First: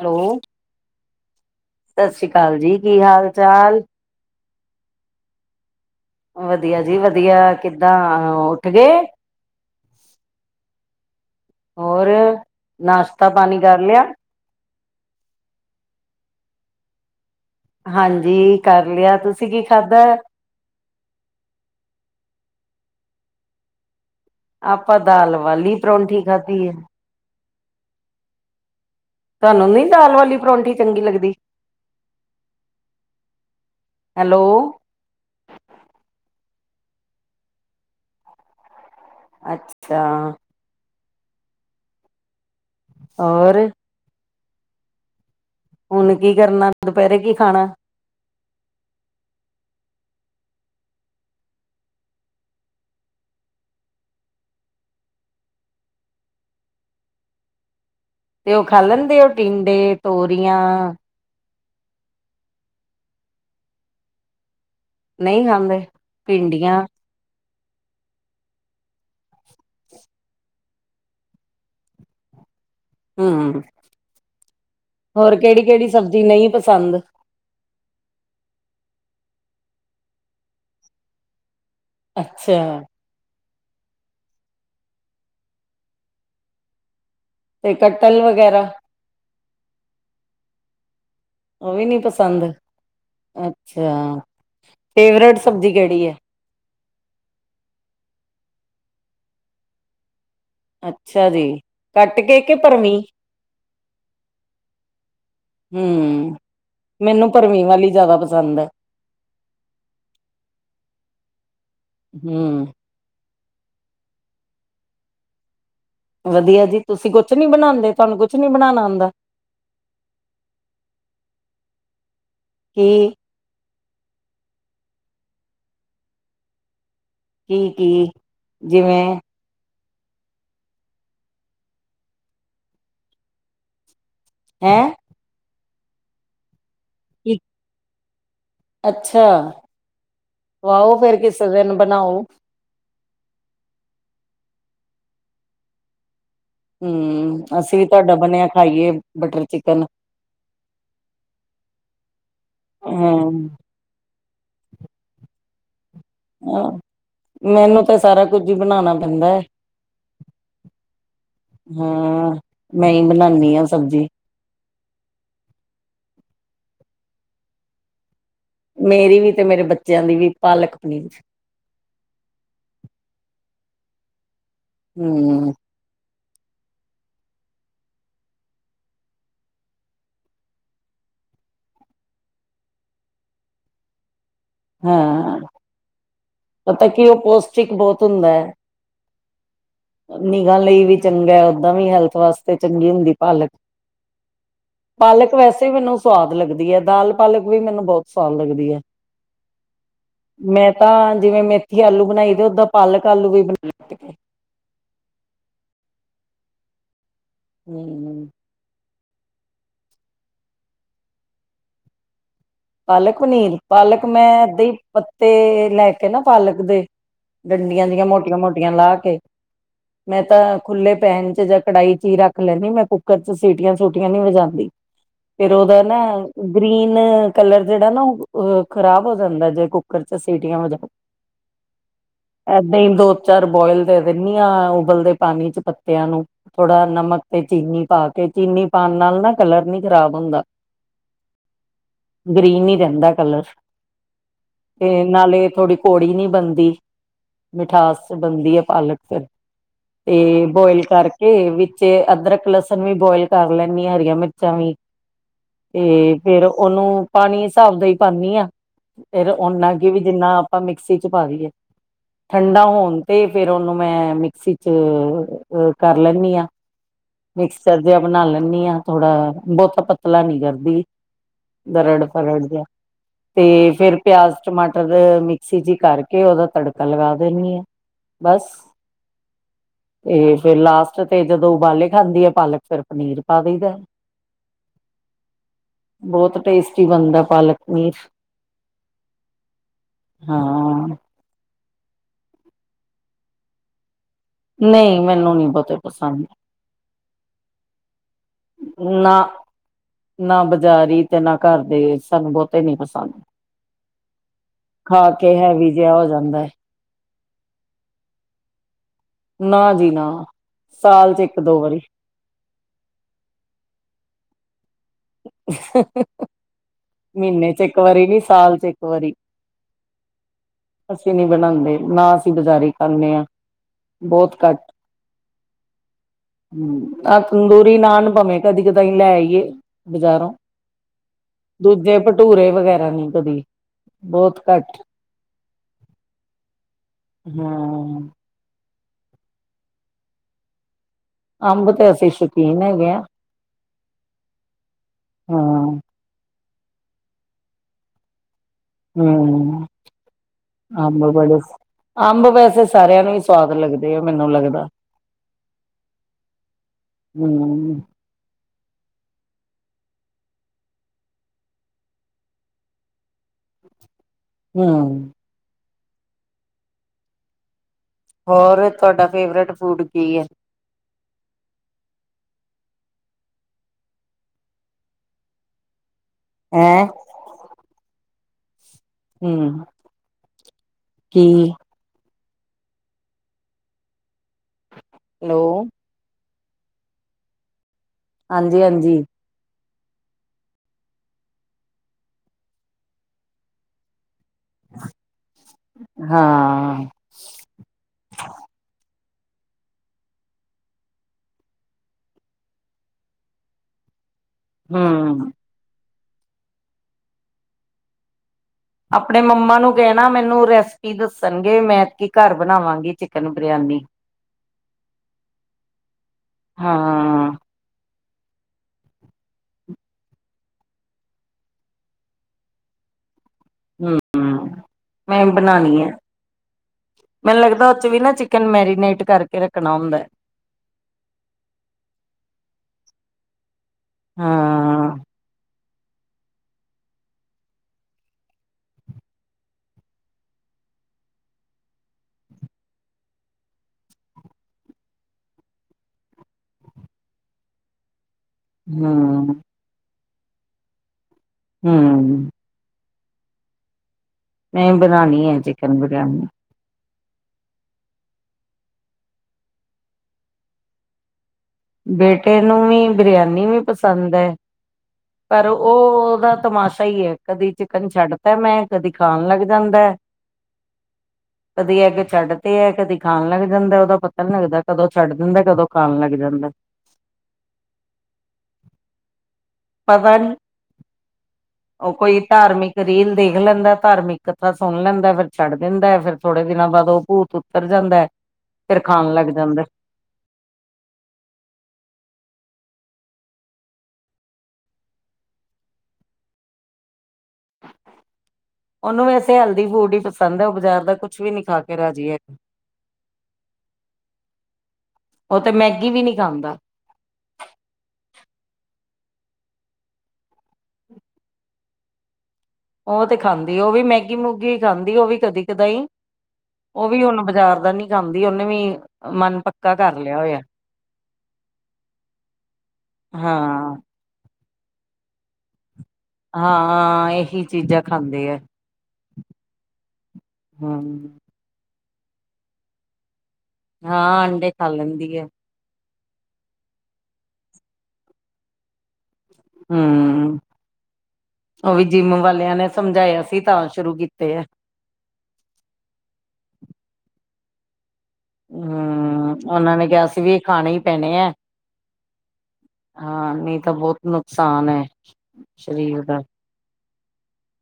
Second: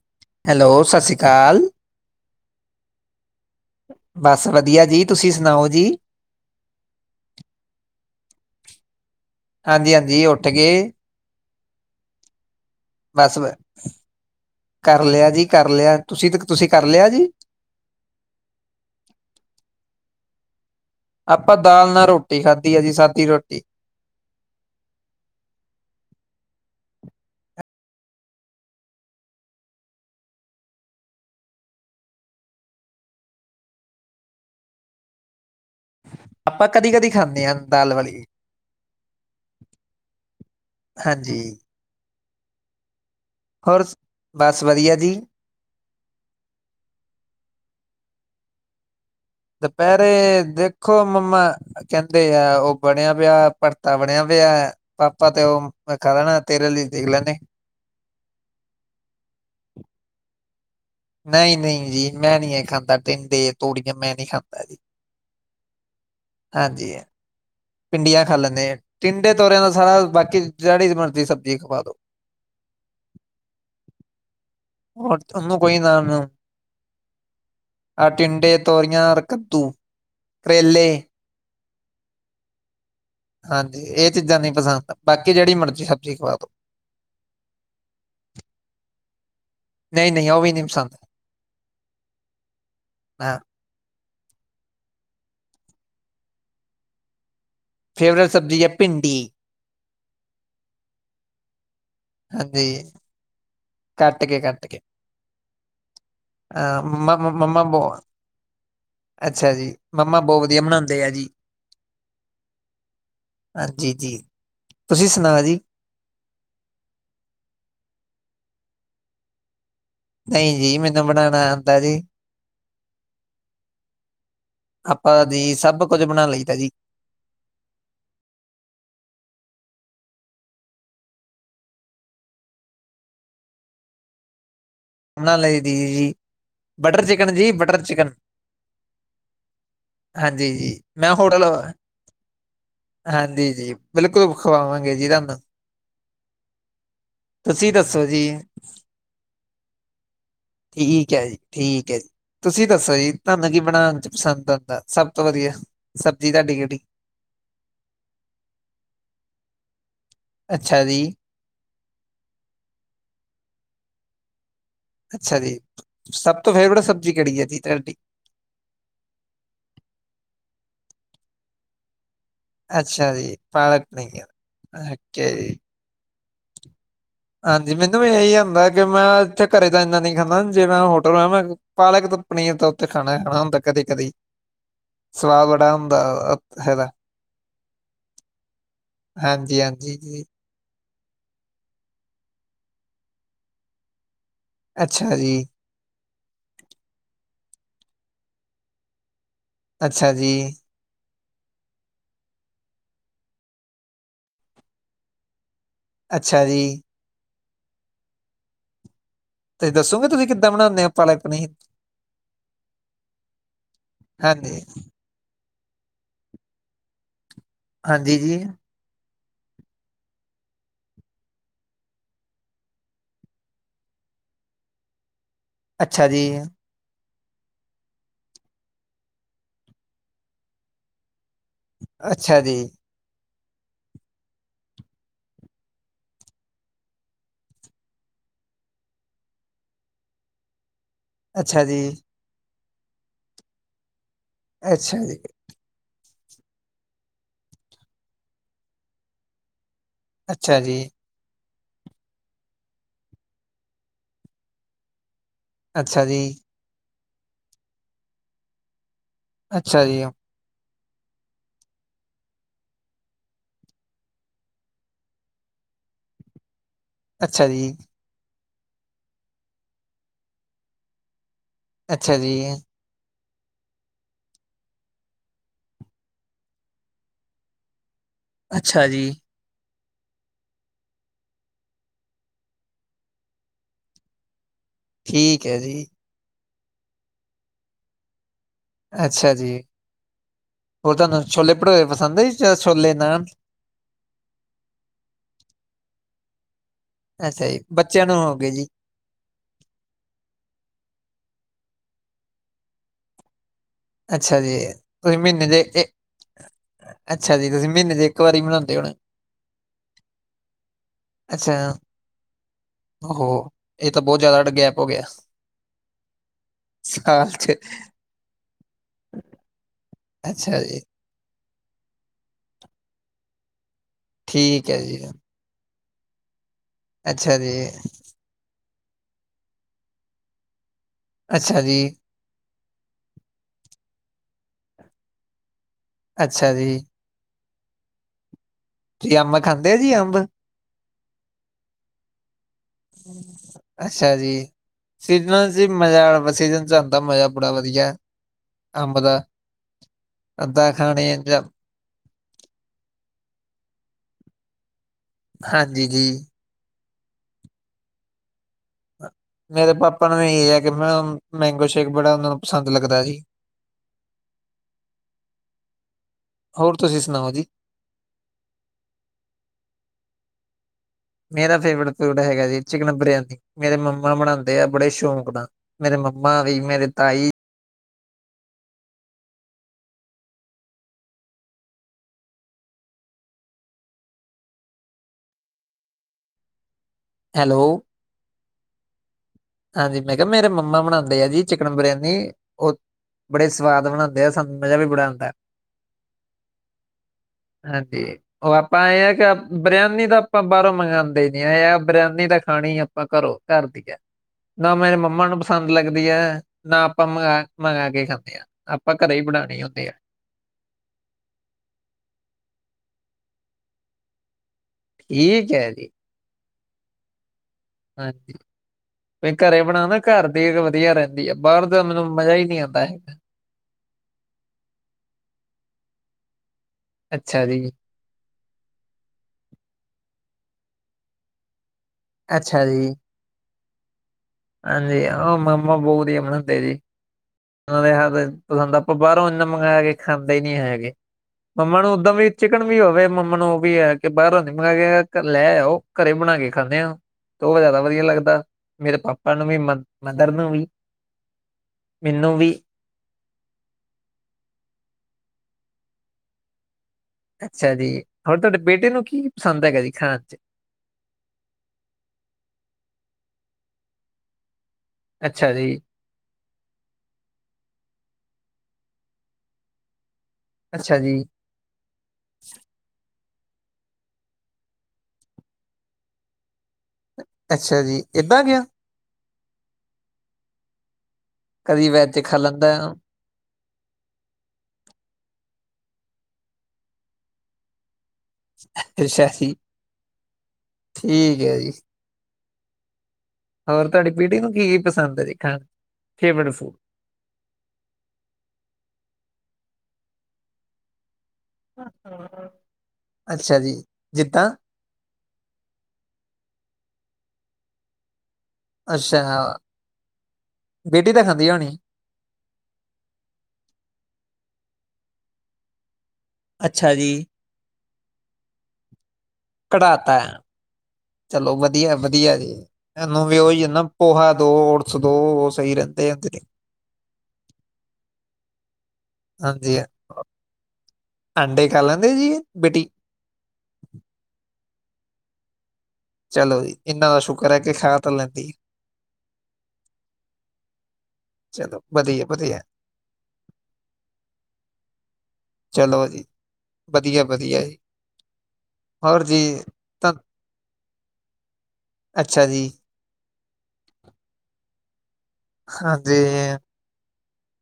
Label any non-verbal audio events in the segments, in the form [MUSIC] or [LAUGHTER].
Hello ਸਤਿ ਸ੍ਰੀ ਅਕਾਲ ਜੀ, ਕੀ ਹਾਲ ਚਾਲ? ਬਸ ਵਧੀਆ ਜੀ, ਤੁਸੀਂ ਸੁਣਾਓ ਜੀ? ਵਧੀਆ ਜੀ ਵਧੀਆ, ਕਿੱਦਾਂ ਉੱਠ ਗਏ? ਹਾਂਜੀ ਹਾਂਜੀ ਉੱਠ ਗਏ ਹੋਰ ਨਾਸ਼ਤਾ ਬਸ ਵ- ਪਾਣੀ ਕਰ ਲਿਆ? ਕਰ ਲਿਆ ਜੀ, ਕਰ ਲਿਆ, ਤੁਸੀਂ ਤੇ ਤੁਸੀਂ ਕਰ ਲਿਆ ਜੀ। ਹਾਂਜੀ ਕਰ ਲਿਆ ਤੁਸੀਂ ਕੀ ਖਾਧਾ ਆਪਾਂ ਦਾਲ ਨਾਲ ਰੋਟੀ ਖਾਧੀ ਆ ਜੀ ਸਾਦੀ ਰੋਟੀ ਆਪਾਂ ਦਾਲ ਵਾਲੀ ਪਰੌਠੀ ਖਾਧੀ ਏ। ਤੁਹਾਨੂੰ ਨੀ ਦਾਲ ਵਾਲੀ ਪਰੌਂਠੀ ਚੰਗੀ ਲੱਗਦੀ, ਹੈਲੋ ਆਪਾਂ ਕਦੀ ਕਦੀ ਖਾਂਦੇ ਹਾਂ ਦਾਲ ਵਾਲੀ ਅੱਛਾ, ਹਾਂਜੀ, ਹੋਰ, ਬਸ ਵਧੀਆ ਜੀ ਹੁਣ ਕੀ ਕਰਨਾ ਦੁਪਹਿਰੇ ਕੀ ਖਾਣਾ ਦੁਪਹਿਰੇ ਦੇਖੋ ਮੰਮਾ ਕਹਿੰਦੇ ਆ ਉਹ ਬਣਿਆ ਪਿਆ ਭਰਤਾ ਬਣਿਆ ਪਿਆ ਪਾਪਾ ਤੇ ਉਹ ਮੈਂ ਖਾ ਲੈਣਾ, ਤੇਰੇ ਲਈ ਦੇਖ ਲੈਦੇ ਤੇ ਉਹ ਖਾ ਲੈਂਦੇ ਉਹ ਟਿੰਡੇ ਤੋਰੀ ਯਾ ਨਹੀਂ ਨਹੀਂ ਜੀ ਮੈਂ ਨਹੀਂ ਇਹ ਖਾਂਦਾ ਟਿੰਡੇ ਦੇ ਤੋੜੀਆਂ ਮੈਂ ਨਹੀ ਖਾਂਦਾ। ਜੀ ਨਹੀਂ ਖਾਂਦੇ ਭਿੰਡੀਆਂ ਭਿੰਡੀਆਂ ਖਾ ਲੈਂਦੇ ਆ ਟਿੰਡੇ ਤੋੌਰਿਆਂ ਨਾਲ ਸਾਰਾ ਬਾਕੀ ਜੇੜੀ ਮਰਜ਼ੀ ਸਬਜ਼ੀ ਖਵਾ ਦੋ। ਹੂ, ਹੋਰ ਉਹਨੂੰ ਕਿਹੜੀ ਕੋਈ ਕਿਹੜੀ ਸਬਜ਼ੀ ਨਹੀਂ ਪਸੰਦ ਆਟਿੰਡੇ, ਤੋਰੀਆਂ, ਕੱਦੂ, ਕਰੇਲੇ ਅੱਛਾ ਹਾਂਜੀ ਇਹ ਚੀਜ਼ਾਂ ਨਹੀਂ ਪਸੰਦ ਬਾਕੀ ਜਿਹੜੀ ਮਰਜ਼ੀ ਸਬਜ਼ੀ ਖਵਾ ਦੋ। ਤੇ ਕਠਲ ਵਗੈਰਾ ਨਹੀਂ ਨਹੀਂ ਉਹ ਵੀ ਨੀ ਪਸਦ। ਉਹ ਵੀ ਨੀ ਪਸੰਦ, ਹਾਂ ਅੱਛਾ ਫੇਵਰੇਟ ਸਬਜ਼ੀ ਕਿਹੜੀ ਹੈ। ਫੇਵਰੇਟ ਸਬਜੀ ਹੈ, ਭਿੰਡੀ। ਅੱਛਾ ਜੀ ਕੱਟ ਕੇ ਕੇ ਹਾਂਜੀ ਪਰਵੀ ਕੱਟ ਕੇ ਕੱਟ ਕੇ, ਹਮ ਅਹਾ ਮੈਨੂੰ ਮੰਮਾ ਭਰਮੀ ਵਾਲੀ ਬਹੁ, ਜ਼ਿਆਦਾ ਪਸੰਦ ਹੈ ਅੱਛਾ ਜੀ, ਮੰਮਾ ਬਹੁਤ ਵਧੀਆ ਬਣਾਉਦੇ ਆ ਜੀ। ਹਮ ਹਾਂਜੀ ਜੀ ਤੁਸੀਂ ਸੁਣਾਓ ਜੀ ਵਧੀਆ ਜੀ ਤੁਸੀਂ ਕੁਛ ਨੀ ਬਣਾਉਂਦੇ ਤੁਹਾਨੂੰ ਕੁਛ ਨੀ ਬਣਾਉਣਾ ਆਉਂਦਾ। ਨਹੀਂ ਜੀ ਮੈਨੂੰ ਬਣਾਉਣਾ ਆਉਂਦਾ ਜੀ। ਕੀ ਆਪਾਂ ਦੀ ਸਭ ਕੁਝ ਬਣਾ ਲਈ ਦਾ ਜੀ ਕੀ ਕੀ ਜਿਵੇਂ ਹੈਂ ਬਣਾ ਲਈ ਦੀ ਜੀ ਬਟਰ ਚਿਕਨ ਕੀ? ਜੀ, ਬਟਰ ਚਿਕਨ ਅੱਛਾ ਹਾਂਜੀ ਜੀ ਖੂਆਓ ਮੈਂ ਫੇਰ ਕਿਸ ਹੋਟਲ ਦਿਨ ਬਣਾਓ ਹਾਂਜੀ ਜੀ ਬਿਲਕੁਲ ਖਵਾਵਾਂਗੇ ਜੀ ਤੁਹਾਨੂੰ ਹਮ ਤੁਸੀਂ ਅਸੀਂ ਵੀ ਦੱਸੋ ਤੁਹਾਡਾ ਜੀ ਬਣਿਆ ਖਾਈਏ ਬਟਰ ਚਿਕਨ ਠੀਕ ਹੈ ਜੀ ਠੀਕ ਹੈ ਜੀ ਤੁਸੀਂ ਦੱਸੋ ਜੀ ਹਮ ਤੁਹਾਨੂੰ ਕੀ ਬਣਾਉਣ ਚ ਪਸੰਦ ਆਉਂਦਾ ਸਭ ਤੋਂ ਵਧੀਆ ਸਬਜ਼ੀ ਤੁਹਾਡੀ ਕਿਹੜੀ ਹਹ ਮੈਨੂੰ ਤਾਂ ਸਾਰਾ ਕੁੱਝ ਹੀ ਬਣਾਉਣਾ ਪੈਂਦਾ ਹੈ। ਅੱਛਾ ਜੀ ਹਾਂ ਮੈਂ ਹੀ ਬਣਾਉਣੀ ਹਾਂ ਸਬਜ਼ੀ ਅੱਛਾ ਜੀ ਸਭ ਤੋਂ ਫੇਵਰੇਟ ਸਬਜ਼ੀ ਕਿੜੀ ਹੈ ਜੀ ਤਾਡੀ ਮੇਰੀ ਵੀ ਤੇ ਮੇਰੇ ਬੱਚਿਆਂ ਦੀ ਵੀ ਪਾਲਕ ਪਨੀਰ ਅੱਛਾ ਜੀ, ਪਾਲਕ ਪਨੀਰ ਅਹੈ ਹੂੰ ਕੇੜੀ। ਹਾਂਜੀ ਮੈਨੂੰ ਵੀ ਐਹੀ ਐ, ਮੈਂ ਕਿਆ ਮੈਂ ਇੱਥੇ ਘਰੇ ਜਾਣਾ ਨਹੀਂ ਖਾਂਣਾ, ਜੇ ਮੈਂ ਹੋਟਲ ਆਯਾ ਮੈਂ ਪਾਲਕ ਤੇ ਪਨੀਰ ਉੱਥੇ ਖਾਣੈ ਖਾਣਾ ਹੁੰਦੈ ਕਦੇ ਕਦੀ। ਹਾਂ, ਅਹ ਇਹਦਾ ਪਤਾ ਕੀ ਔ ਪੋਸ਼ਟਿਕ ਬੋਤ ਹੁੰਦਾ ਐ। ਹਾਂਜੀ ਹਾਂਜੀ। ਨਿਗਾਂ ਲਈ ਵੀ। ਚੰਗੈ, ਓਦਾਂ ਵੀ ਹੈਲਥ ਵਾਸਤੇ ਚੰਗੀ ਹੁੰਦੀ ਪਾਲਕ। ਅੱਛਾ ਪਾਲਕ ਜੀ, ਵੈਸੇ ਮੈਨੂੰ ਸਵਾਦ ਲੱਗਦੀ ਐ, ਦਾਲ-ਪਾਲਕ ਵੀ ਮੈਨੂੰ ਬੋਤ ਸਵਾਦ ਲੱਗਦੀ ਐ। ਅੱਛਾ ਜੀ। ਜਿਵੇਂ ਮੇਥੀ ਆਲੂ ਬਣਾਈ ਦੇ ਓਦਾਂ ਪਾਲਕ ਆਲੂ ਵੀ ਬਣਾ ਲਏ ਦੇ ਅੱਛਾ ਜੀ। ਹੂੰ ਹੂੰ। ਤੁਸੀਂ ਦੱਸੋਗੇ, ਤੁਸੀਂ ਕਿੱਦਾਂ ਬਣਾਂਣੇ ਔ ਪਾਲਕ ਪਨੀਰ‌। ਪਾਲਕ ਪਨੀਰ ਪਾਲਕ ਮੈਂ ਦਹੀਂ ਪੱਤੇ ਲੈ ਕੇ ਨਾ ਪਾਲਕ ਦੇ। ਡੰਡੀਆਂ ਜੀਆਂ ਹਾਂਜੀ ਮੋਟੀਆਂ ਜੀ, ਮੋਟੀਆਂ ਲਾਅ ਕੇ ਮੈਂ ਤਾਂ ਖੁੱਲੇ ਪੈਣ ਚ ਜਾਂ ਕੜਾਹੀ ਚ ਹੀ ਰੱਖ ਲੈਂਣੀ ਮੈਂ ਕੁੱਕਰ ਚ ਸੀਟੀਆਂ ਸੂਟੀਆਂ ਨੀ ਵਜਾਂਦੀ। ਫੇਰ ਉਹਦਾ ਨਾ ਅੱਛਾ ਜੀ, ਗ੍ਰੀਨ ਕਲਰ ਜਿਹੜਾ ਨਾ ਓਹ ਅ ਖ਼ਰਾਬ ਹੋ ਜਾਂਦੈ, ਜੇ ਕੁੱਕਰ ਚ ਸੀਟੀਆਂ ਹੋ ਜਾਵ ਅੱਛਾ ਜੀ, ਐਦਾਂ ਈ ਦੋ ਚਾਰ ਬੋਇਲ ਦੇ ਦਿੰਣੀ ਆਂ, ਉਬਲਦੇ ਪਾਣੀ ਚ ਪੱਤਿਆਂ ਨੂੰ, ਥੋੜ੍ਹਾ ਨਮਕ ਤੇ ਚੀਨੀ ਪਾ ਕੇ ਚੀਨੀ ਪਾਣ ਨਾਲ ਨਾ ਕਲਰ ਨੀ ਖ਼ਰਾਬ ਹੁੰਦਾ‌। ਅੱਛਾ ਜੀ। ਗ੍ਰੀਨ ਹੀ ਰਹਿੰਦਾ ਕਲਰ। ਅੱਛਾ ਤੇ ਜੀ, ਨਾਲੇ ਥੋੜੀ ਕੌੜੀ ਨੀ ਬੰਣਦੀ ਮਿਠਾਸ ਬੰਣਦੀ ਐ, ਪਾਲਕ ਫੇਰ। ਤੇ ਅੱਛਾ ਜੀ, ਬੋਇਲ ਕਰਕੇ ਵਿ ਵਿੱਚੇ ਅਦਰਕ ਲਸਣ ਵੀ ਬੋਇਲ ਕਰ ਲੈਂਣੀਆਂ ਹਰੀਆਂ ਮਿਰਚਾਂ ਵੀ। ਅੱਛਾ ਤੇ ਜੀ, ਫੇਰ ਉਹਨੂੰ ਪਾਣੀ ਹਿਸਾਬ ਦਾ ਈ ਪਾਂਣੀ ਆਂ। ਫੇਰ ਔਨਾ ਅੱਛਾ ਕਿ ਵੀ ਜੀ। ਜਿੰਨਾ ਆਪਾਂ ਮਿਕ ਮਿਕਸੀ ਚ ਪਾ ਦੀਏ, ਠੰਡਾ ਹੋਣ ਤੇ ਫੇਰ ਉਹਨੂੰ ਮੈਂ ਮਿਕਸੀ ਚ ਕਰ ਲੈਂਣੀ ਆਂ। ਅੱਛਾ ਜੀ, ਮਿਕਸਚਰ ਜਿਆ ਬਣਾ ਲੈਣ ਨੀ ਆ ਥੋੜਾ ਬੌਤਾ ਪਤਲਾ ਨੀ ਕਰਦੀ। ਦਰੜ। ਅੱਛਾ ਘਰ ਜੀ, ਵਧੀਆ, ਤੇ ਫਿਰ ਪਿਆਜ ਟਮਾਟਰ ਮਿਕਸੀ ਜ ਕਰਕੇ ਉਹਦਾ ਤੜਕਾ ਲਗਾ ਦੇਨੀ ਆ। ਅੱਛਾ ਜੀ। ਤੇ ਫੇਰ ਲਾਸਟ ਤੇ ਜਦੋਂ ਉਬਾਲੇ ਖਾਂਦੀ ਆ ਪਾਲਕ ਫਿਰ ਪਨੀਰ ਪਾ ਦੇਦਾ। ਠੀਕ ਹੈ ਜੀ। ਟੇਸਟ, ਕੀ ਬਣਦਾ ਪਾਲਕ ਪਨੀਰ, ਅੱਛਾ, ਜੀ ਉਹ ਹਾਂ ਤਾਂ ਚਲੇ ਪਠੂਰੇ ਪਸੰਦ ਈ ਛੋਲੇ ਨਾਲ ਨਹੀਂ ਮੈਨੂੰ ਨੀ ਬਹੁਤੇ ਪਸੰਦ, ਅੱਛਾ ਜੀ, ਬੱਚਿਆਂ ਨੂੰ ਹੋ ਗਏ ਜੀ, ਨਾ, ਨਾ ਬਾਜ਼ਾਰੀ ਤੇ ਨਾ ਘਰਦੇ ਸਾਨੂੰ ਬਹੁਤੇ ਨੀ ਪਸੰਦ। ਅੱਛਾ ਜੀ, ਖਾ ਤੁਸੀਂ ਕੇ ਮਹੀਨੇ ਦੇ ਹੈਵੀ ਇ- ਜਿਹਾ ਹੋ ਜਾਂਦਾ ਹੈ। ਅੱਛਾ ਜੀ ਤੁਸੀਂ ਮਹੀਨੇ ਦੇ ਇੱਕ ਵਾਰੀ ਬਣਾਉਦੇ ਹੋ ਨਾ। ਨਾ ਜੀ ਨਾ, ਸਾਲ ਚ ਇੱਕ ਦੋ ਅੱਛਾ। ਵਾਰੀ। ਓਹੋ! ਇਹ ਤਾਂ ਬਹੁਤ ਜ਼ਿਆਦਾ ਗੈਪ ਹੋ ਗਿਆ ਮਹੀਨੇ ਚ ਇੱਕ ਵਾਰੀ ਨੀ ਸਾਲ ਚ ਇਕ ਵਾਰੀ ਅੱਛਾ ਜੀ, ਅਸੀਂ ਨੀ ਬਣਾਉਂਦੇ ਨਾ ਅਸੀਂ ਬਜ਼ਾਰੀ ਖਾਂਦੇ ਹਾਂ। ਬਹੁਤ ਠੀਕ ਹੈ ਜੀ। ਹ ਆਹ ਅੱਛਾ ਜੀ, ਤੰਦੂਰੀ ਨਾਨ ਭਾਵੇਂ ਕਦੀ ਕਦੇ ਕਦੀ ਲੈ ਆਈ ਏ ਬਜ਼ਾਰੋਂ ਅੱਛਾ ਜੀ, ਦੂਜੇ ਭਟੂਰੇ ਵਗੈਰਾ ਨੀ ਕਦੀ ਬਹੁਤ ਘੱਟ ਅੱਛਾ ਜੀ। ਹੂੰ ਜੀ ਅੰਬ ਖਾਂਦੇ ਆ ਜੀ ਅੰਬ ਅੰਬ ਤੇ ਅਸੀਂ ਸ਼ੌਕੀਨ ਹੈਗੇ ਆ ਅੱਛਾ ਜੀ ਸੀਜਨਾਂ ਚ ਹਾਂ ਮਜ਼ਾ ਆਣਾ ਸੀਜਨ ਜਾਂਦਾ ਮਜ਼ਾ ਬੜਾ ਵਧੀਆ ਅੰਬ ਦਾ ਹਮ ਅੱਧਾ ਅੰਬ ਖਾਣੇ ਆ ਬੜੇ ਜਾਂ ਅੰਬ ਵੈਸੇ ਸਾਰਿਆਂ ਨੂੰ ਵੀ ਸਵਾਦ ਪ ਲੱਗਦੇ ਆ ਮੈਨੂੰ ਲੱਗਦਾ। ਹਾਂਜੀ ਜੀ। ਹੂੰ ਮੇਰੇ ਪਾਪਾ ਨੂੰ ਇਹ ਹੈ ਕਿ ਮੈ ਮੈਂਗੋ ਸ਼ੇਕ ਬੜਾ ਉਹਨਾਂ ਨੂੰ ਪਸੰਦ ਲੱਗਦਾ ਜੀ। ਹੂੰ ਹੋਰ ਤੁਸੀਂ ਸੁਣਾਓ ਜੀ। ਹੋਰ ਤੁਹਾਡਾ ਫੇਵਰੇਟ ਫੂਡ ਕੀ ਐ। ਮੇਰਾ ਫੇਵਰੇਟ ਫੂਡ ਹੈਗਾ ਜੀ ਚਿਕਨ ਬਿਰਿਆਨੀ ਮੇਰੇ ਮੰਮਾ ਬਣਾਉਦੇ ਆ ਬੜੇ ਸ਼ੌਕ ਨਾਲ ਮੇਰੇ ਮੰਮਾ ਵੀ ਮੇਰੇ ਹੈਂ ਤਾਈ ਹੂੰ, ਕੀ ਹੈਲੋ ਹੈਲੋ ਹਾਂਜੀ ਹਾਂਜੀ ਹਾਂਜੀ ਮੈਂ ਕਿਹਾ ਮੇਰੇ ਮੰਮਾ ਬਣਾਉਂਦੇ ਆ ਜੀ ਚਿਕਨ ਬਰਿਆਨੀ ਉਹ ਬੜੇ ਸਵਾਦ ਬਣਾਉਦੇ। ਸਾਧੂ ਮਜਾ ਵੀ ਬੜਾ ਹੁੰਦਾ ਹਾਂ ਹਾਂਜੀ ਉਹ ਆਪਾਂ ਇਹ ਬਰਿਆਨੀ ਤਾਂ ਆਪਾਂ ਬਾਹਰੋਂ ਮੰਗਵਾਉਂਦੇ ਨ ਹਾਂ ਯ ਬਰਿਆਨੀ ਤਾਂ ਖਾਣੀ ਆਪਾਂ ਘਰੋਂ ਘਰ ਦੀ ਹੈ। ਨਾ ਮੇਰੇ ਮੰਮਾ ਹੂੰ ਨੂੰ ਪਸੰਦ ਲੱਗਦਾ। ਦੀ ਨਾ ਆਪਾਂ ਮੰਗ, ਮੰਗਵਾ ਕੇ ਖਾਂਦੇ ਹਾਂ। ਆਪਣੇ ਮੰਮਾ ਨੂੰ ਕਹਿਣਾ ਮੈਨੂੰ ਰੈਸਪੀ ਦੱਸਣਗੇ ਮੈਂ ਕੀ ਘਰ ਬਣਾਵਾਂਗੀ ਚਿਕਨ ਨ ਬਿਆਨੀ ਠੀਕ ਹੈ ਜੀ। ਹਾਂ। ਹਾਂਜੀ ਘਰੇ ਬਣਾਉਣਾ ਘਰ ਦੀ ਵਧੀਆ ਰਹਿੰਦੀ ਆ ਬਾਹਰ ਦਾ ਮੈਨੂੰ ਮਜ਼ਾ ਹੀ ਨਹੀਂ ਆਉਂਦਾ ਹੈਗਾ। ਹਮ, ਮੈਂ ਬਣਾਉਣੀ ਹੈ। ਮੈਨੂੰ ਅੱਛਾ ਲੱਗਦਾ ਜੀ ਉਹ ਚ ਵੀ ਨਾ ਚਿਕਨ ਮੈਰੀਨੇਟ ਕਰਕੇ ਰੱਖਣਾ ਹੁੰਦਾ ਹੈ। ਅੱਛਾ ਜੀ ਹਾਂ ਹਾਂਜੀ ਉਹ ਮਾਮ [UNINTELLIGIBLE] ੳਹਨਾਂ ਦੇ ਪਸੰਦ ਆਪਾਂ ਬਾਹਰੋਂ ਇਨਾ ਮੰਗਵਾ ਕੇ ਖਾਂਦੇ ਹੀ ਨੀ ਹੈਗੇ ਮੰਮਾ ਨੂੰ ਓਦਾਂ ਵੀ ਚਿਕਨ ਵੀ ਹੋਵੇ ਮੰਮਾ ਨੂੰ ਉਹ ਵੀ ਹੈ ਬਾਹਰੋਂ ਨੀ ਮੰਗਵਾ ਕੇ ਲੈ ਆਓ ਘਰੇ ਬਣਾ ਕੇ ਖਾਂਦੇ ਆ ਤੇ ਉਹ ਜ਼ਿਆਦਾ ਵਧੀਆ ਲੱਗਦਾ ਮੇਰੇ ਪਾਪਾ ਹੂੰ ਨੂੰ ਵੀ [UNINTELLIGIBLE] ਵੀ ਹੂੰ ਮੈਨੂੰ ਵੀ ਨਹੀਂ ਬਣਾਣੀ ਹੈ ਚਿਕਨ ਬਿਰਿਆਨੀ ਅੱਛਾ ਜੀ ਹੋਰ ਤੁਹਾਡੇ ਬੇਟੇ ਨੂੰ ਕੀ ਪਸੰਦ ਹੈਗਾ ਜੀ ਖਾਣ ਚ ਬੇਟੇ ਨੂੰ ਵੀ ਬਰਿਆਨੀ ਵੀ ਪਸੰਦ ਹੈ ਪਰ ਅੱਛਾ ਉਹ ਜੀ ਉਹਦਾ ਤਮਾਸ਼ਾ ਹੀ ਹੈ ਕਦੀ ਚਿਕਨ ਛੱਡ ਤਾਂ ਮੈਂ ਕਦੀ ਖਾਣ ਲੱਗ ਜਾਂਦਾ ਹੈ ਅੱਛਾ ਜੀ ਕਦੀ ਐੱਗ ਛੱਡ ਤੇ ਹੈ ਕਦੀ ਖਾਣ ਲੱਗ ਜਾਂਦਾ ਉਹਦਾ ਪਤਾ ਨੀ ਲੱਗਦਾ ਕਦੋਂ ਛੱਡ ਦਿੰਦਾ ਕਦੋਂ ਖਾਣ ਲੱਗ ਜਾਂਦਾ ਅੱਛਾ ਜੀ ਏਦਾਂ ਕਿਉਂ ਪਤਾ ਨੀ ਕਦੀ ਉਹ ਵੈਜ ਕੋਈ ਚ ਖਾ ਲੈਂਦਾ ਧਾਰਮਿਕ ਰੀਲ ਦੇਖ ਲੈਂਦਾ ਧਾਰਮਿਕ ਕਥਾ ਸੁਣ ਲੈਂਦਾ ਫਿਰ ਛੱਡ ਦਿੰਦਾ ਹੈ ਫੇਰ ਥੋੜੇ ਦਿਨਾਂ ਬਾਅਦ ਉਹ ਭੂਤ ਉਤਰ ਜਾਂਦਾ ਹੈ ਅੱਛਾ ਜੀ ਠੀਕ ਹੈ ਜੀ ਹੋਰ ਤੁਹਾਡੀ ਪੀੜੀ ਨੂੰ ਕੀ ਕੀ ਪਸੰਦ ਹੈ ਖਾਣ ਫੇਵਰੇਟ ਫੂਡ ਉਹਨੂੰ ਵੈਸੇ ਹੈਲਦੀ ਫੂਡ ਹੀ ਪਸੰਦ ਹੈ ਉਹ ਬਾਜ਼ਾਰ ਦਾ ਕੁ ਕੁਛ ਵੀ ਨੀ ਖਾ ਕੇ ਰਾਜੀ ਫੂਡ ਅੱਛਾ ਜੀ ਜਿੱਦਾਂ ਉਹ ਤੇ ਮੈਗੀ ਵੀ ਨੀ ਖਾਂਦਾ। ਅੱਛਾ ਬੇਟੀ ਤਾਂ ਖਾਂਦੀ ਹੋਣੀ, ਉਹ ਤੇ ਖਾਂਦੀ ਉਹ ਵੀ ਮੈਗੀ ਮੂਗੀ ਖਾਂਦੀ ਉਹ ਵੀ ਕਦੀ ਕਦਾਈ ਉਹ ਅੱਛਾ ਵੀ ਹੁਣ ਬਾਜ਼ਾਰ ਦਾ ਨੀ ਖਾਂਦੀ ਉਹਨੇ ਵੀ ਮਨ ਪੱਕਾ ਕਰ ਲਿਆ ਕਢਾਤਾ ਹੈ ਹੋਇਆ ਚਲੋ ਵਧੀਆ ਵਧੀਆ ਜੀ ਇਹਨੂੰ ਵੀ ਉਹੀ ਹਾਂ ਆ ਪੋਹਾ ਓਡਜ਼ ੜਸ ਦੋ ਉਹ ਸਹੀ ਰਹਿੰ ਹਾਂ ਇਹੀ ਚੀਜ਼ਾਂ ਖਾਂਦੇ ਆ ਹਾਂਜੀ ਹੂੰ, ਅੰਡੇ ਖਾ ਲੈਂਦੇ ਐ ਜੀ ਬੇਟੀ ਹਾਂ ਅੰਡੇ ਖਾ ਲੈਂਦੀ ਐ। ਚਲੋ ਜੀ ਇੰਨਾ ਦਾ ਸ਼ੁਕਰ ਹੈ ਕਿ ਖਾ ਤਾਂ ਲੈਂਦੀ। ਹੂੰ, ਉਹ ਚਲੋ ਵੀ ਜਿੰਮ ਵਧੀਆ ਵਾਲਿਆਂ ਵਧੀਆ ਨੇ ਸਮਝਾਇਆ ਸੀ ਤਾਂ ਸ਼ੁਰੂ ਕੀਤੇ ਆ। ਚਲੋ ਜੀ ਵਧੀਆ ਵਧੀਆ ਜੀ, ਹੋਰ ਹੂੰ ਜੀ ਉਹਨਾਂ ਨੇ ਕਿਹਾ ਤਾਂ ਸੀ ਵੀ ਇਹ ਖਾਣੇ ਹੀ ਪੈਣੇ ਹੈ ਅੱਛਾ ਜੀ ਹਾਂ ਨਹੀਂ ਤਾਂ ਬਹੁਤ ਨੁਕਸਾਨ ਹੈ। ਸਰੀਰ ਦਾ ਹਾਂਜੀ,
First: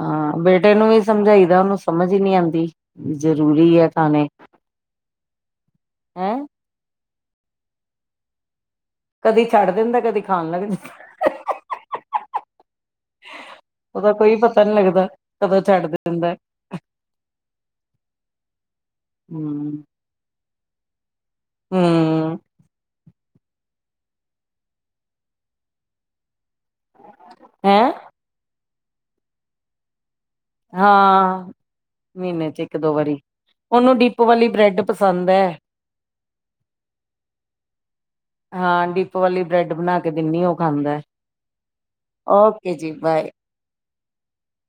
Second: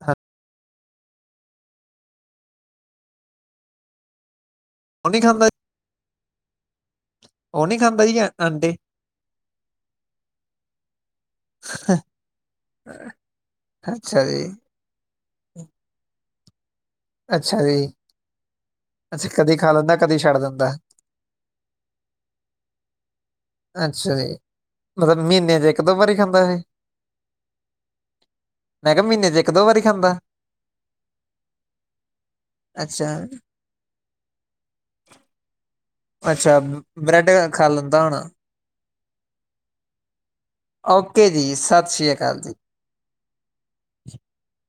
ਹਾਂ ਬੇਟੇ ਨੂੰ ਵੀ ਸਮਝਾਈਦਾ ਉਹਨੂੰ ਸਮਝ ਹੀ ਨੀ ਆਦੀ ਵੀ ਜ਼ਰੂਰੀ ਐ ਖਾਣੇ, ਉਹ ਨੀ ਖਾਦਾ ਜੀ, ਹੈਂ, ਉਹ ਨੀ ਖਾਂਦਾ ਜੀ ਆਂਡੇ ਕਦੀ ਛੱਡ ਦਿੰਦਾ ਕਦੀ ਖਾਣ ਲੱਗ ਜਾਂ ਉਹਦਾ ਅੱਛਾ ਕੋਈ ਜੀ ਪਤਾ ਨੀ ਲੱਗਦਾ ਕਦੋਂ ਛੱਡ ਦਿੰਦਾ। ਅੱਛਾ ਜੀ ਅੱਛਾ ਕਦੀ ਖਾ ਹੂੰ। ਲੈਂਦਾ ਕਦੀ ਛੱਡ ਦਿੰਦਾ। ਵਾਹ, ਹੂੰ, ਅੱਛਾ ਜੀ, ਮਤਲਬ ਮਹੀਨੇ ਚ ਇੱਕ ਦੋ ਵਾਰੀ ਖਾਂਦਾ ਜੀ। ਹੈਂ? ਮੈਂ ਕਿਹਾ ਮਹੀਨੇ ਚ ਇੱਕ ਦੋ ਵਾਰੀ ਖਾਂਦਾ। ਹਾਂ ਮਹੀਨੇ ਚ ਇੱਕ ਦੋ ਅੱਛਾ ਵਾਰੀ ਉਹਨੂੰ ਡੀਪ ਵਾਲੀ ਬ੍ਰੈਡ ਪਸੰਦ ਹੈ। ਅੱਛਾ ਬ੍ਰੈਡ ਖਾ ਲੈਂਦਾ ਹੋਣਾ, ਹਾਂ ਡਿਪ ਵਾਲੀ ਬ੍ਰੈਡ ਬਣਾ ਕੇ, ਕਿੰਨੀ ਉਹ ਖਾਂਦਾ ਓਕੇ ਜੀ ਸਤਿ ਸ਼੍ਰੀ ਅਕਾਲ ਓਕੇ ਜੀ ਬਾਏ, [UNINTELLIGIBLE]